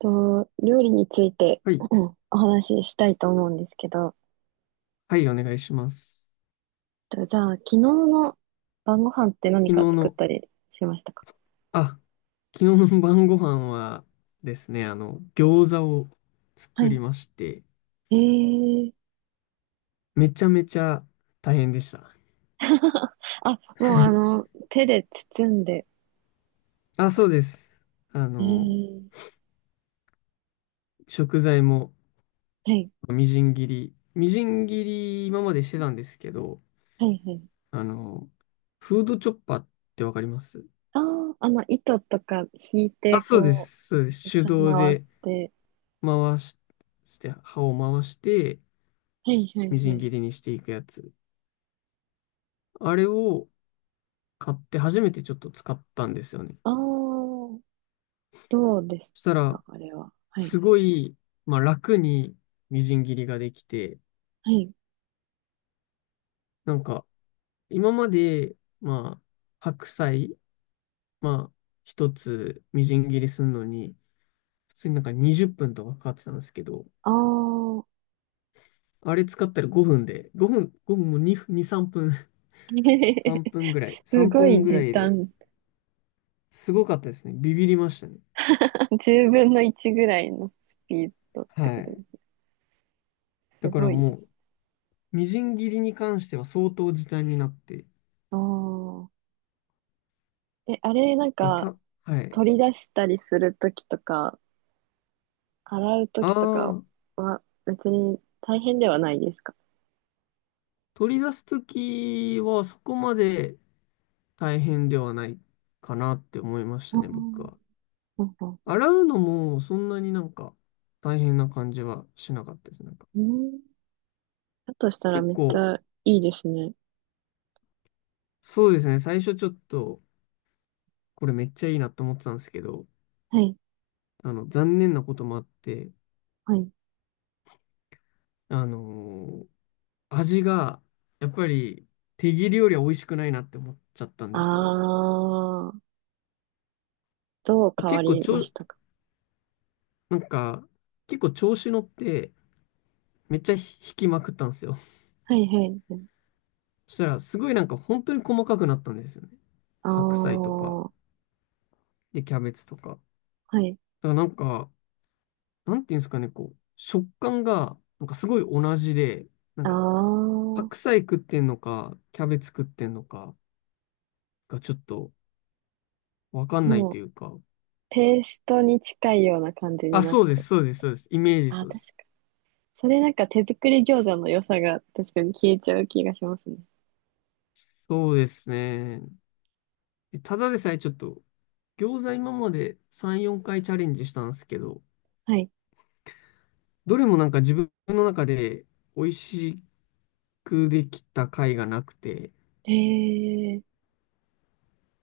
と、料理について はい。うん、お話ししたいと思うんですけど、はい、お願いします。とじゃあ、昨日の晩ご飯って何昨か日作っの、たりしましたか？あ、昨日の晩ご飯はですね、餃子をは作りい。まして、えー、めちゃめちゃ大変でした。あ、もう手で包んで、あ、そうです。あえの、ー、食材もはい、みじん切り今までしてたんですけど、はい、はい。あの、フードチョッパーってわかります？ああ、糸とか引いあ、て、そうでこす。そうでう、す。手動回っでて、回し、して、刃を回して、はい、はい、みじはんい。切りにしていくやつ。あれを、買って初めてちょっと使ったんですよね。ああ、どうですそしたら、か、あれは？はい、すごい、まあ、楽にみじん切りができて、はい。なんか、今まで、まあ、白菜、まあ、一つみじん切りするのに、普通になんか20分とかかかってたんですけど、ああ、あれ使ったら5分で、5分、5分も2、2、3分、す3ご分いぐら時いで短。すごかったですね。ビビりましたね。10分の1ぐらいのスピードってはことでい。すね。すだからごいでもす。う、みじん切りに関しては相当時短になって、ああ。え、あれ、なんまあか、た、はい。取り出したりするときとか、洗うとあきとかあ、は、別に大変ではないですか？取り出すときはそこまで大変ではないかなって思いましあたね、僕ー、は。なんか、洗うのもそんなになんか大変な感じはしなかったです。なんかうん。だとしたら結めっち構、ゃいいですね。そうですね、最初ちょっとこれめっちゃいいなと思ってたんですけど、はい、残念なこともあって、はい。あのー味がやっぱり手切りよりは美味しくないなって思っちゃったんあですよね。あ、どう変わ結構りちまょ、したか？なんか結構調子乗って、めっちゃ引きまくったんですよ。はい、はい。そしたら、すごいなんか本当に細かくなったんですよね。ああ、白菜とか、はで、キャベツとか。だかい。らなんか、なんていうんですかね、こう、食感が、なんかすごい同じで、なんああ、か、も白菜食ってんのか、キャベツ食ってんのかがちょっとわかんないとう、いうか。ペーストに近いような感じにあ、なっそうでちゃす、う。そうです、そうです。イメージあ、そうで確かす。に。それなんか手作り餃子の良さが確かに消えちゃう気がしますね。そうですね。ただでさえちょっと、餃子今まで3、4回チャレンジしたんですけど、はい。どれもなんか自分の中で美味しいくできた回がなくて、へえー、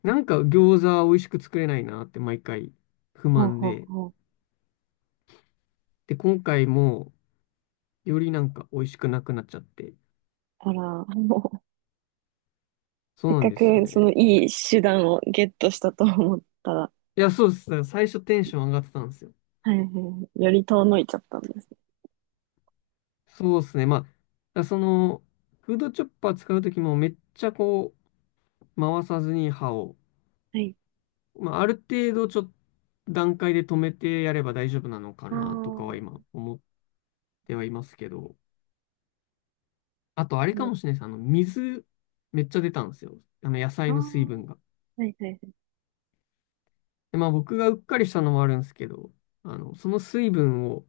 なんか餃子美味しく作れないなって毎回不ほう満ほうで、ほう。で、今回もよりなんか美味しくなくなっちゃって、あら、もう、そせうっなんかですよくそのね。いい手段をゲットしたと思ったら、いや、そうです。だから最初テンション上がってたんですよ。はいはい、より遠のいちゃったんですね。そうですね。まあ、だからその、フードチョッパー使うときもめっちゃこう、回さずに刃を、はい。まあ、ある程度ちょっと段階で止めてやれば大丈夫なのかああ、なとかはも今思ってはいますけど、あと、あれかうもしれないです。水、めっちゃ出たんですよ。野あ菜ー、の水分が。はいはいはい。で、まあ、僕がうっかりしたのもあるんですけど、その水分を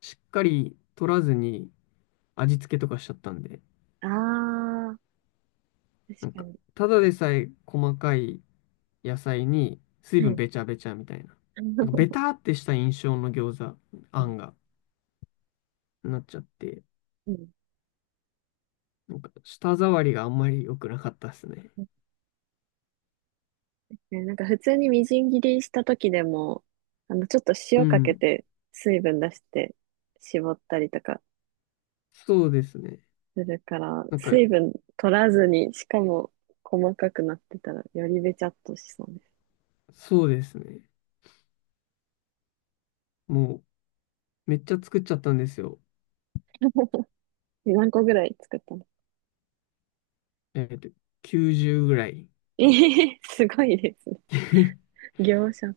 しっかり取らずに味付けとかしちゃったんで、ああ、確なんかか、に。ただでさえ細かい野菜に水は分い。べちゃべちゃみたいな。なんか、ベター ってした印象の餃子、うあんんが、なっちゃって、うん、なんか、舌触りがあんまり良くなかったですね。ね、なんか普通にみじん切りした時でも、ちょっとう塩かけん。て水分出して絞ったりとかそうですね。するから、なんか、水分取らずに、しかも細かくなってたらよりべちゃっとしそうです。そうですね。もう、めっちゃ作っちゃったんですよ。何個ぐらい作ったの？ えっと、90ぐらい。ええ、すごいですね。業者。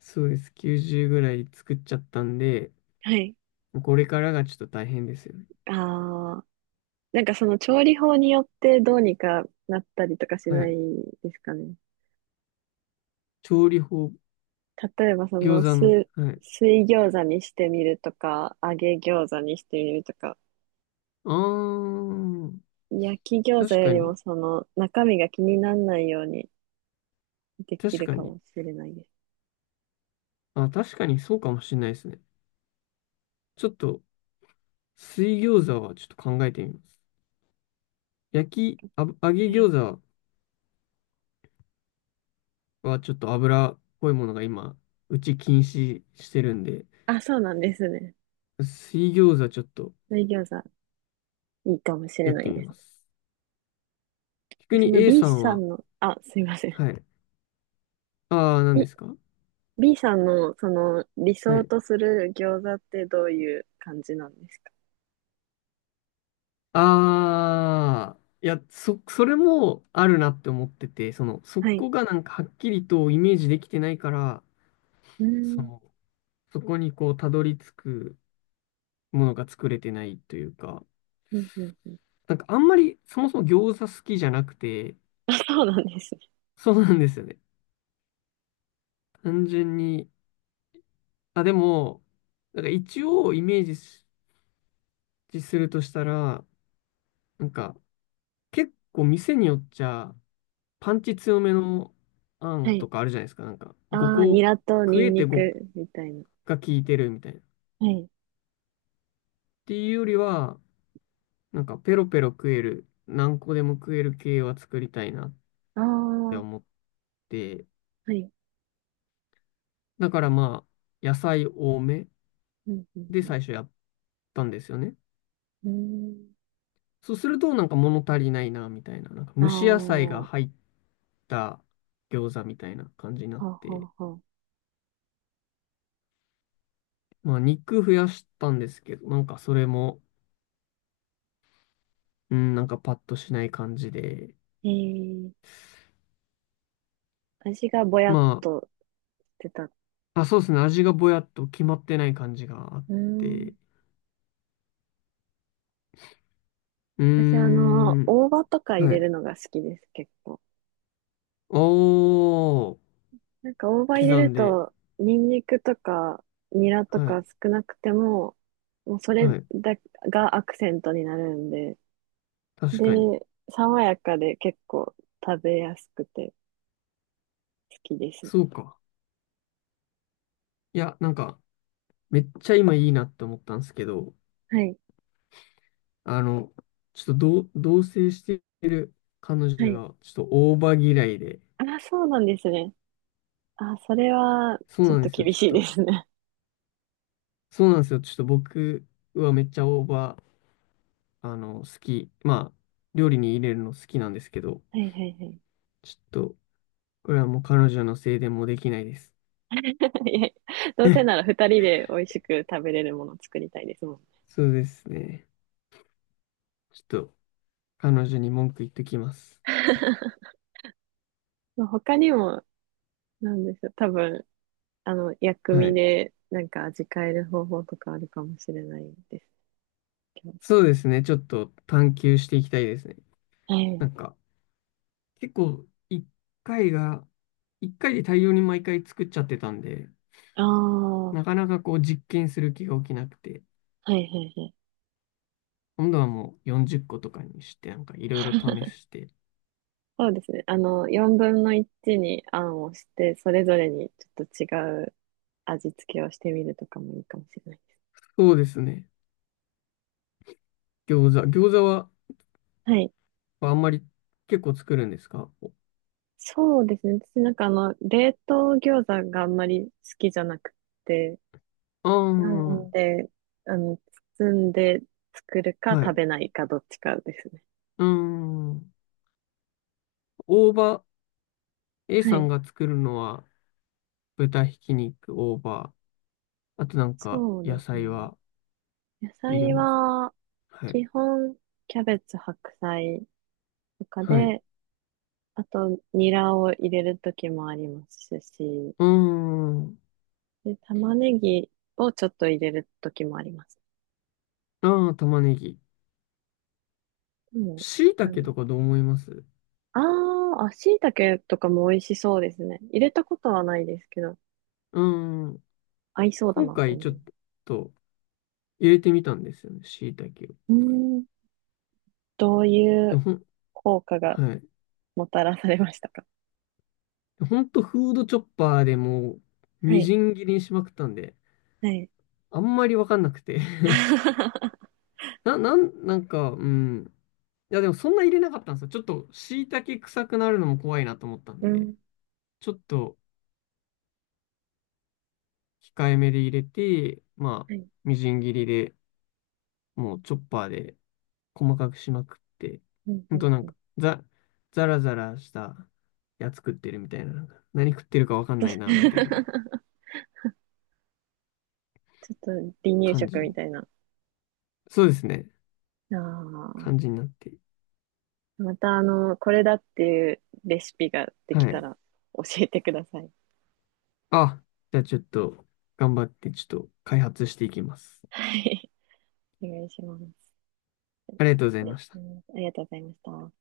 そうです。90ぐらい作っちゃったんで、はい。これからがちょっと大変ですよね。ああ、なんかその調理法によってどうにかなったりとかしはないい。ですかね？調理法、例えばそ餃の子の、水、はい。水餃子にしてみるとか、揚げ餃子にしてみるとか、あー、焼き餃子確よかりもに、その中身が気にならないようにでき確るかかに。もしれないです。あ、確かにそうかもしれないですね。ちょっと、水餃子はちょっと考えてみます。焼き、あぶ、揚げはい。餃子はちょっと油っぽいものが今、うち禁止してるんで、あ、そうなんですね。水餃子ちょっと水餃子いいかもしれやっなていみですまね。す。で、逆そに の A B さんさは、んの、あ、すいません。はい。ああ、何で B、すか？ B さんのその理は想い。とする餃子ってどういう感じなんですか？ああ、いや、それもあるなって思ってて、その、そはい。こがなんかはっきりとイメージできてないから、うーそん。の、そこにこう、たどり着くものが作れてないというか、うんうんうん。なんかあんまりそもそも餃子好きじゃなくて、あ、そうなんですね。そうなんですよね。単純に、あ、でも、なんか一応イメージするとしたら、なんか結構店によっちゃ、パンチ強めのあはんとい。かあるじゃないですか。なんか、5ああ、ニ個、ラと食ニえンてニ5クみたいな。が効いてるみたいな。っはい。ていうよりは、なんか、ペロペロ食える、何個でも食える系は作りたいなっああ、ては思って、い。だからまあ、野菜多めうんうんでうん。最初やったんですよね。うそうすると、なんか物足りないな、みたいな。なんか、ーん。あ蒸し野菜あ、がは入った餃子みたいな感じになあっはて、あはあ。まあ、肉増やしたんですけど、なんか、それも、うん、なんかパッとしない感じで、えー、味がぼやっまとしてた。うあ、あ、そうですね。味がぼやっと決まってない感じがあっーん。て。うー私、ん。大葉とか入はれい。るのが好きです、結構。おー。なんか大葉入れ刻るんで。と、ニンニクとか、ニラとはい。か少なくても、もうそれはい。だがアクセントになるんで、確で、かに。爽やかで結構食べやすくて好きですね。そうか。いや、なんか、めっちゃ今いいなって思ったんですけど、はい。あの、ちょっと同棲してる彼は女い。が、ちょっと大葉嫌いで。あ、そうなんですね。あ、それはそうちょなっんでとすよ。厳ちょっしいでと。すね。そうなんですよ。ちょっと僕はめっちゃ大葉、好き。まあ、料理に入れるの好きなんですけど、はいはいはい。ちょっと、これはもう彼女のせいでもうできないです。いやいや、どうせなら二人で美味しく食べれるものを作りたいですもんね。そうですね。ちょっと彼女に文句言っときます。まあ他にも、なんでしょう、多分、薬は味い。でなんか味変える方法とかあるかもしれないですけど。そうですね。ちょっと探求していきたいですね。はない。んか、結構回が、一回で大量に毎回作っちゃってたんで、ああ、はなかなかこう実験する気が起きなくて、いはいはい。今度はもう40個とかにして、なんかいろいろ試して。そうですね。4分の1にあんをして、それぞれにちょっと違う味付けをしてみるとかもいいかもしれないです。そうですね。餃子ははい。あんまり結構作るんですか？そうですね。私なんか冷凍餃子があんまり好きじゃなくて、ああなんー、で、あの、包んで作るかは食い。べないかどっちかですね。うーん。大葉、A はさんい。が作るのは豚ひき肉、大葉、あとなんかそう野です菜ね。は野入れ菜ます。は、はい。基本、キャベツ、白菜とかはい。うで、あと、ニラを入れる時もありますし、ーん。で、玉ねぎをちょっと入れる時もあります。ああ、玉ねぎ。でも、椎あ茸の、とかどう思います？あーあ、椎茸とかも美味しそうですね。入れたことはないですけど、うーん。合いそうだ今なって回思ちいょっます。と入れてみたんですよね、椎茸を。うーん、どういでうほん、効果がはい。もたらされましたか？ほんとフードチョッパーでもうはみい。じん切りにしまくったんで、はい。あんまりわかんなくて なんか、うん。いや、でもそんな入れなかったんですよ。ちょっと、椎茸臭くなるのも怖いなと思ったんうで、ん。ちょっと控えめで入れて、まあ、はい。みじん切りで、もうチョッパーで細かくしまくって、うんほうんんとなんうん。か、ザラザラしたやつ食ってるみたいな、なんか、何食ってるか わかんちないな、みたいょなっと離乳感じ食みに。たいな。あそうですね。あ。感じになって。またあの、これだっていうレシピができはたい。ら教えてください。あ、じゃあちょっと、頑張って、ちょっと開発していきます。はい。お願いします。ありがとうございまね、しうた。ん、ありがとうございました。